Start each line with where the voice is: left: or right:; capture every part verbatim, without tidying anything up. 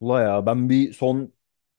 left: Ula ya ben bir son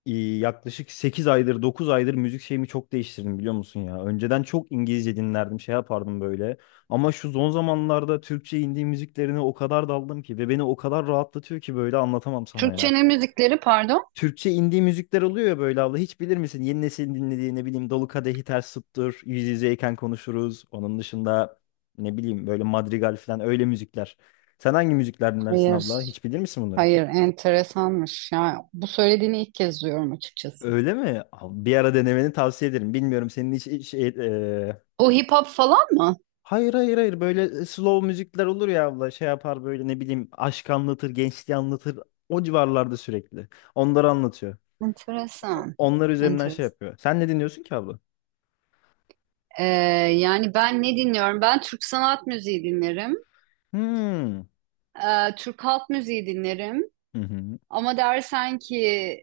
left: e, yaklaşık sekiz aydır dokuz aydır müzik şeyimi çok değiştirdim biliyor musun ya. Önceden çok İngilizce dinlerdim şey yapardım böyle. Ama şu son zamanlarda Türkçe indie müziklerine o kadar daldım ki ve beni o kadar rahatlatıyor ki böyle anlatamam sana ya.
right: Türkçenin müzikleri pardon.
left: Türkçe indie müzikler oluyor ya böyle abla, hiç bilir misin? Yeni nesil dinlediği ne bileyim Dolu Kadehi Ters Tuttur, Yüz Yüzeyken Konuşuruz. Onun dışında ne bileyim böyle Madrigal falan öyle müzikler. Sen hangi müzikler dinlersin
right: Hayır,
left: abla? Hiç bilir misin bunları?
right: hayır, enteresanmış. Yani bu söylediğini ilk kez duyuyorum açıkçası.
left: Öyle mi? Abi bir ara denemeni tavsiye ederim. Bilmiyorum senin hiç, hiç şey, e,
right: Bu hip hop falan mı?
left: hayır hayır hayır böyle slow müzikler olur ya abla, şey yapar böyle ne bileyim, aşk anlatır, gençliği anlatır, o civarlarda sürekli onları anlatıyor,
right: Enteresan.
left: onlar üzerinden şey
right: Enteresan.
left: yapıyor, sen ne dinliyorsun ki abla?
right: Ee, yani ben ne dinliyorum? Ben Türk sanat müziği dinlerim.
left: Hmm.
right: Ee, Türk halk müziği dinlerim.
left: Hı hı.
right: Ama dersen ki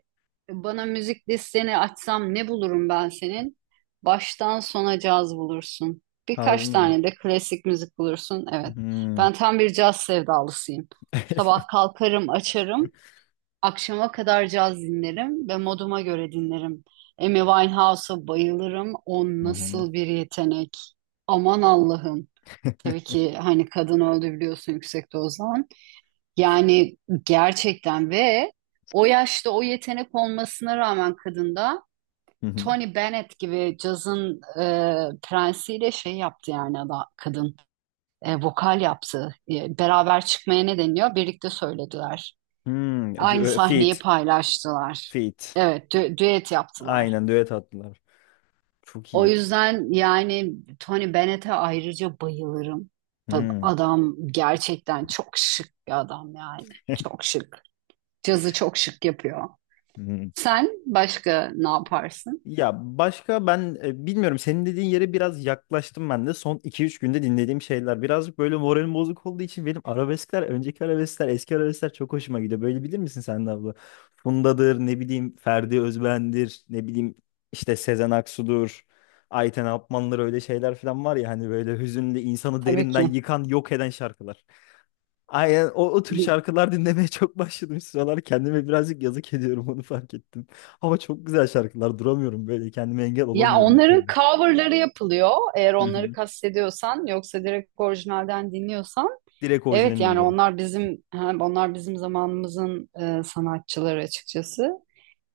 right: bana müzik listeni açsam ne bulurum ben senin? Baştan sona caz bulursun.
left: Harbi
right: Birkaç
left: mi?
right: tane de klasik müzik bulursun. Evet.
left: Hmm.
right: Ben tam bir caz sevdalısıyım. Sabah kalkarım, açarım. Akşama kadar caz dinlerim ve moduma göre dinlerim. Amy Winehouse'a bayılırım. O
left: Hı hı.
right: nasıl bir yetenek. Aman Allah'ım. Tabii ki hani kadın öldü biliyorsun yüksek dozdan. Yani gerçekten ve o yaşta o yetenek olmasına rağmen kadında
left: Hı hı.
right: Tony Bennett gibi cazın e, prensiyle şey yaptı yani ada, kadın E, vokal yaptı. E, beraber çıkmaya ne deniyor? Birlikte söylediler.
left: Hmm.
right: Aynı
left: Dü- e,
right: sahneyi
left: Feat.
right: paylaştılar.
left: Feat.
right: Evet, dü- düet yaptılar.
left: Aynen düet attılar. Çok
right: O
left: iyi.
right: yüzden yani Tony Bennett'e ayrıca bayılırım. Tabii
left: Hmm.
right: adam gerçekten çok şık bir adam yani. Çok şık. Cazı çok şık yapıyor. Sen başka ne yaparsın?
left: Ya, başka ben e, bilmiyorum, senin dediğin yere biraz yaklaştım ben de. Son iki üç günde dinlediğim şeyler, birazcık böyle moralim bozuk olduğu için, benim arabeskler, önceki arabeskler, eski arabeskler çok hoşuma gidiyor böyle, bilir misin sen de abla? Funda'dır ne bileyim, Ferdi Özben'dir ne bileyim, işte Sezen Aksu'dur, Ayten Apman'dır, öyle şeyler falan var ya hani böyle hüzünlü, insanı
right: Tabii
left: derinden
right: ki.
left: yıkan, yok eden şarkılar. Aynen o, o tür
right: Bi-
left: şarkılar dinlemeye çok başladım şu sıralar. Kendime birazcık yazık ediyorum, onu fark ettim. Ama çok güzel şarkılar, duramıyorum böyle, kendime engel
right: Ya
left: olamıyorum bir
right: onların
left: türlü.
right: coverları yapılıyor. Eğer
left: Hı
right: onları
left: hı.
right: kastediyorsan yoksa direkt orijinalden dinliyorsan.
left: Direkt
right: Evet
left: orijinalini
right: yani
left: dinliyorum.
right: onlar bizim hem onlar bizim zamanımızın e, sanatçıları açıkçası.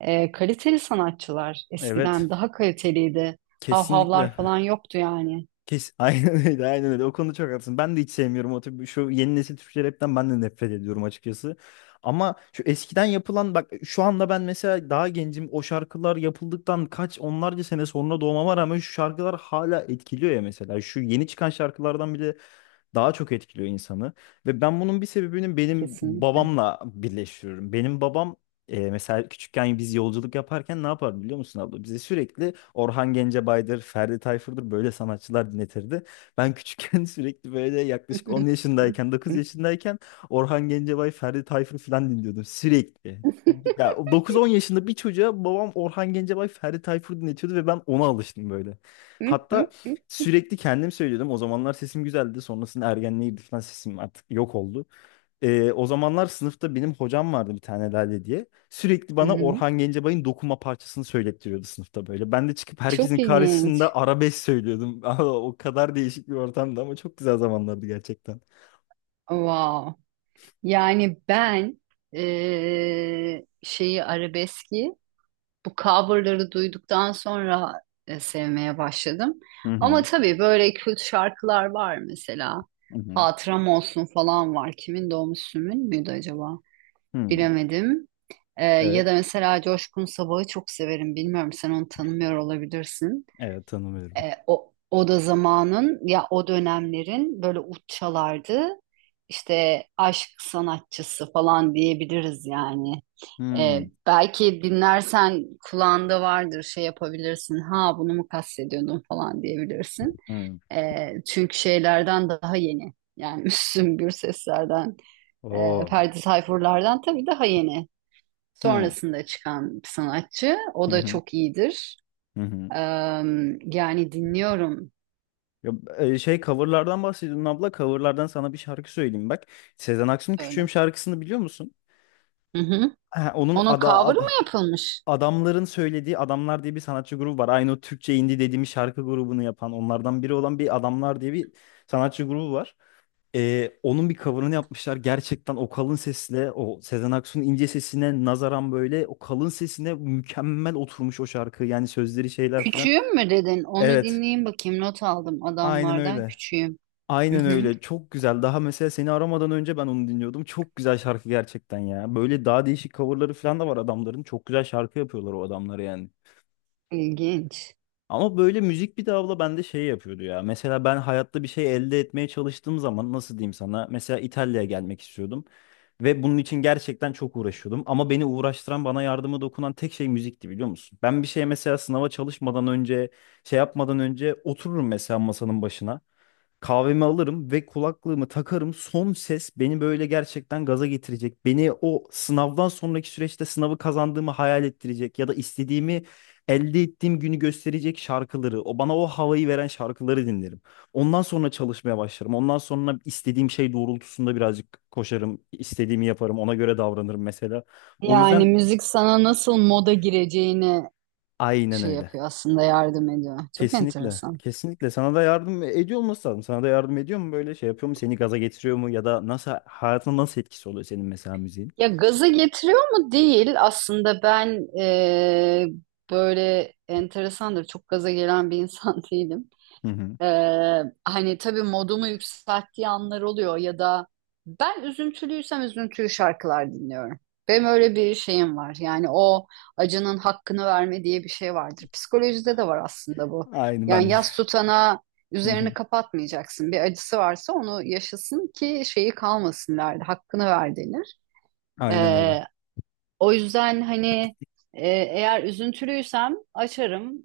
right: E, kaliteli sanatçılar.
left: Evet.
right: Eskiden daha kaliteliydi.
left: Kesinlikle.
right: Havhavlar falan yoktu yani.
left: Kes aynen öyle, aynen öyle. O konuda çok haklısın. Ben de hiç sevmiyorum o tip, şu yeni nesil Türkçe rapten ben de nefret ediyorum açıkçası. Ama şu eskiden yapılan, bak şu anda ben mesela daha gencim, o şarkılar yapıldıktan kaç onlarca sene sonra doğmama rağmen şu şarkılar hala etkiliyor ya mesela. Şu yeni çıkan şarkılardan bile daha çok etkiliyor insanı. Ve ben bunun bir sebebini benim
right: Kesinlikle.
left: babamla birleştiriyorum. Benim babam e, mesela küçükken biz yolculuk yaparken ne yapardı biliyor musun abla? Bize sürekli Orhan Gencebay'dır, Ferdi Tayfur'dur, böyle sanatçılar dinletirdi. Ben küçükken sürekli böyle, yaklaşık on yaşındayken, dokuz yaşındayken, Orhan Gencebay, Ferdi Tayfur falan dinliyordum sürekli. Ya o dokuz on yaşında bir çocuğa babam Orhan Gencebay, Ferdi Tayfur dinletiyordu ve ben ona alıştım böyle.
right: Hı
left: Hatta sürekli kendim söylüyordum. O zamanlar sesim güzeldi. Sonrasında ergenliğe girdik falan, sesim artık yok oldu. Ee, o zamanlar sınıfta benim hocam vardı bir tane, Lale diye. Sürekli bana
right: hı.
left: Orhan Gencebay'ın Dokunma parçasını söylettiriyordu sınıfta böyle. Ben de çıkıp herkesin
right: Çok ilginç.
left: karşısında arabesk söylüyordum. O kadar değişik bir ortamdı ama çok güzel zamanlardı gerçekten.
right: Wow. Yani ben eee, şeyi arabeski bu coverları duyduktan sonra e, sevmeye başladım.
left: Hı
right: Ama
left: hı.
right: tabii böyle kült şarkılar var mesela.
left: Hı hı.
right: Hatıram olsun falan var. Kimin de o Müslüm'ün müydü acaba?
left: Hı.
right: Bilemedim. Eee, ya
left: Evet.
right: da mesela Coşkun Sabah'ı çok severim. Bilmiyorum sen onu tanımıyor olabilirsin.
left: Evet, tanımıyorum.
right: E, o, o da zamanın ya o dönemlerin böyle uççalardı. İşte aşk sanatçısı falan diyebiliriz yani. E,
left: Hı.
right: belki dinlersen kulağında vardır şey yapabilirsin. Ha bunu mu kastediyordun falan diyebilirsin.
left: Hı.
right: E, çünkü şeylerden daha yeni. Yani Müslüm Gürseslerden, e,
left: Oo.
right: Ferdi Tayfurlardan tabii daha yeni.
left: Hı.
right: Sonrasında çıkan bir sanatçı. O
left: Hı
right: da
left: hı.
right: çok iyidir.
left: Hı hı.
right: Eee, yani dinliyorum.
left: Ya, e, şey, coverlardan bahsediyordun abla. Coverlardan sana bir şarkı söyleyeyim bak. Sezen Aksu'nun Küçüğüm
right: Söyle.
left: şarkısını biliyor musun?
right: Hı hı.
left: Ha, onun
right: Onun
left: ada, Ad-
right: cover'ı mı yapılmış?
left: adamların söylediği, Adamlar diye bir sanatçı grubu var. Aynı o Türkçe indie dediğimiz şarkı grubunu yapan, onlardan biri olan bir Adamlar diye bir sanatçı grubu var. E, onun bir coverını yapmışlar. Gerçekten o kalın sesle, o Sezen Aksu'nun ince sesine nazaran böyle o kalın sesine mükemmel oturmuş o şarkı. Yani sözleri, şeyler filan.
right: Küçüğüm mü dedin? Onu
left: Evet,
right: dinleyeyim bakayım. Not aldım
left: aynen
right: adamlardan
left: öyle.
right: küçüğüm. Hı
left: Aynen
right: hı.
left: öyle. Çok güzel. Daha mesela seni aramadan önce ben onu dinliyordum. Çok güzel şarkı gerçekten ya. Böyle daha değişik coverları falan da var adamların. Çok güzel şarkı yapıyorlar o adamlar yani.
right: İlginç.
left: Ama böyle müzik bir de abla bende şey yapıyordu ya. Mesela ben hayatta bir şey elde etmeye çalıştığım zaman nasıl diyeyim sana? Mesela İtalya'ya gelmek istiyordum ve bunun için gerçekten çok uğraşıyordum. Ama beni uğraştıran, bana yardımı dokunan tek şey müzikti biliyor musun? Ben bir şeye, mesela sınava çalışmadan önce, şey yapmadan önce otururum mesela masanın başına. Kahvemi alırım ve kulaklığımı takarım. Son ses, beni böyle gerçekten gaza getirecek, beni o sınavdan sonraki süreçte sınavı kazandığımı hayal ettirecek ya da istediğimi elde ettiğim günü gösterecek şarkıları, o bana o havayı veren şarkıları dinlerim. Ondan sonra çalışmaya başlarım. Ondan sonra istediğim şey doğrultusunda birazcık koşarım, istediğimi yaparım, ona göre davranırım mesela. O
right: Yani
left: yüzden
right: müzik sana nasıl moda gireceğini
left: aynen
right: şey
left: öyle.
right: yapıyor aslında, yardım ediyor. Çok
left: Kesinlikle.
right: enteresan.
left: Kesinlikle. Sana da yardım ediyor olması lazım. Sana da yardım ediyor mu böyle, şey yapıyor mu, seni gaza getiriyor mu? Ya da nasıl, hayatına nasıl etkisi oluyor senin mesela müziğin?
right: Ya gaza getiriyor mu? Değil. Aslında ben eee, böyle enteresandır. Çok gaza gelen bir insan değilim.
left: Hı hı.
right: Ee, hani tabii modumu yükselttiği anlar oluyor ya da ben üzüntülüysem üzüntülü şarkılar dinliyorum. Benim öyle bir şeyim var. Yani o acının hakkını verme diye bir şey vardır. Psikolojide de var aslında bu.
left: Aynı
right: Yani
left: ben.
right: yas tutana
left: Hı
right: üzerini
left: hı.
right: kapatmayacaksın. Bir acısı varsa onu yaşasın ki şeyi kalmasın derdi. Hakkını ver denir.
left: Aynen öyle.
right: Ee, o yüzden hani e, eğer üzüntülüysem açarım.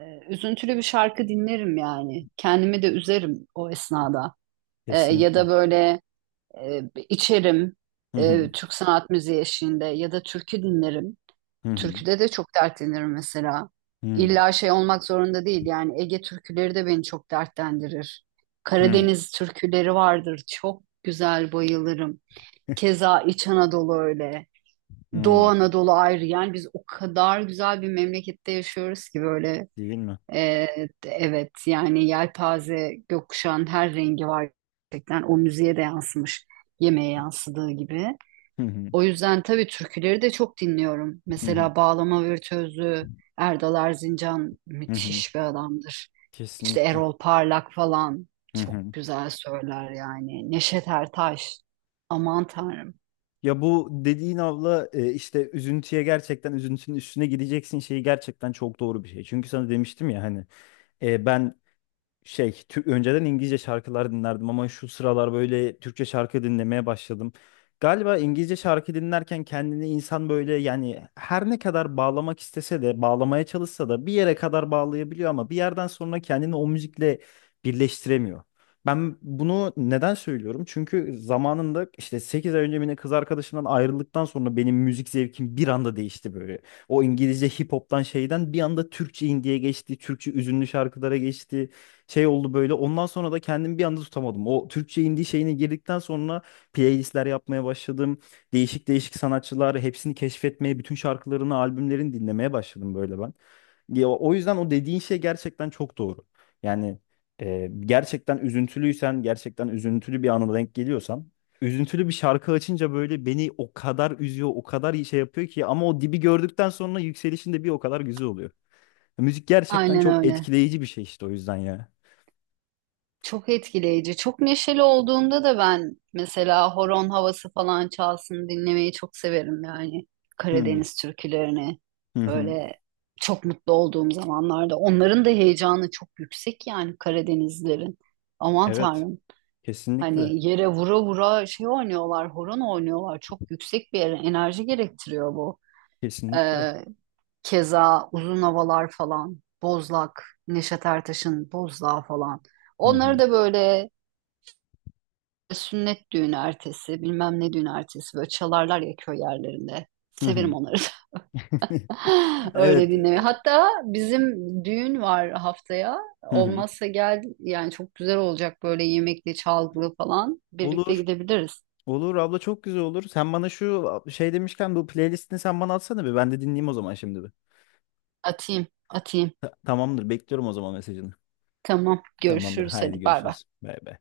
right: E, üzüntülü bir şarkı dinlerim yani. Kendimi de üzerim o esnada. E, ya
left: Kesinlikle.
right: da böyle e, içerim
left: Hı hı.
right: e, Türk sanat müziği eşliğinde ya da türkü dinlerim.
left: Hı hı.
right: Türküde de çok dertlenirim mesela.
left: Hı
right: İlla şey olmak zorunda değil yani Ege türküleri de beni çok dertlendirir.
left: hı.
right: Karadeniz türküleri vardır çok güzel, bayılırım. Keza İç Anadolu öyle. Doğu
left: Hı.
right: Anadolu ayrı yani biz o kadar güzel bir memlekette yaşıyoruz ki böyle
left: Değil mi?
right: e, evet yani yelpaze gökkuşağın her rengi var gerçekten, o müziğe de yansımış yemeğe yansıdığı gibi.
left: Hı hı.
right: O yüzden tabii türküleri de çok dinliyorum.
left: Hı hı.
right: Mesela Bağlama Virtüözü Erdal Erzincan
left: Hı hı.
right: müthiş bir adamdır. İşte
left: Kesinlikle.
right: Erol Parlak falan
left: Hı hı.
right: çok güzel söyler yani. Neşet Ertaş, aman tanrım,
left: Ya bu dediğin abla, e, işte üzüntüye gerçekten, üzüntünün üstüne gideceksin şeyi, gerçekten çok doğru bir şey. Çünkü sana demiştim ya hani, e, ben şey Türk önceden İngilizce şarkılar dinlerdim ama şu sıralar böyle Türkçe şarkı dinlemeye başladım. Galiba İngilizce şarkı dinlerken kendini insan böyle, yani her ne kadar bağlamak istese de, bağlamaya çalışsa da bir yere kadar bağlayabiliyor ama bir yerden sonra kendini o müzikle birleştiremiyor. Ben bunu neden söylüyorum? Çünkü zamanında, işte sekiz ay önce, benim kız arkadaşımdan ayrıldıktan sonra benim müzik zevkim bir anda değişti böyle. O İngilizce hip hop'tan, şeyden bir anda Türkçe indie'ye geçti, Türkçe üzünlü şarkılara geçti. Şey oldu böyle. Ondan sonra da kendimi bir anda tutamadım. O Türkçe indie şeyine girdikten sonra playlistler yapmaya başladım. Değişik değişik sanatçılar, hepsini keşfetmeye, bütün şarkılarını, albümlerini dinlemeye başladım böyle ben. Ya, o yüzden o dediğin şey gerçekten çok doğru. Yani e, gerçekten üzüntülüysen, gerçekten üzüntülü bir ana denk geliyorsan, üzüntülü bir şarkı açınca böyle beni o kadar üzüyor, o kadar iyi şey yapıyor ki, ama o dibi gördükten sonra yükselişin de bir o kadar güzel oluyor. Müzik gerçekten
right: aynen
left: çok
right: öyle.
left: etkileyici bir şey işte, o yüzden ya.
right: Çok etkileyici. Çok neşeli olduğumda da ben mesela horon havası falan çalsın dinlemeyi çok severim yani.
left: Hı
right: Karadeniz türkülerini
left: hı hı.
right: böyle çok mutlu olduğum zamanlarda. Onların da heyecanı çok yüksek yani Karadenizlerin. Aman
left: Evet,
right: Tanrım.
left: kesinlikle.
right: Hani yere vura vura şey oynuyorlar, horon oynuyorlar. Çok yüksek bir enerji gerektiriyor bu.
left: Kesinlikle.
right: Ee, keza uzun havalar falan. Bozlak, Neşet Ertaş'ın Bozdağ falan.
left: Hı
right: Onları
left: hı.
right: da böyle e, sünnet düğünü ertesi, bilmem ne düğünü ertesi böyle çalarlar ya köy yerlerinde.
left: Hı
right: Severim
left: hı.
right: onları da. Öyle
left: Evet.
right: dinlemeyi. Hatta bizim düğün var haftaya.
left: Hı hı.
right: Olmazsa gel yani çok güzel olacak böyle yemekli, çalgılı falan. Birlikte
left: Olur.
right: gidebiliriz.
left: Olur abla, çok güzel olur. Sen bana şu şey demişken bu playlistini sen bana atsana bir. Ben de dinleyeyim o zaman şimdi bir.
right: Atayım, atayım.
left: Ta- tamamdır. Bekliyorum o zaman mesajını.
right: Tamam,
left: Tamamdır.
right: görüşürüz.
left: Haydi
right: Hadi bay bay.
left: görüşürüz. Bay bay.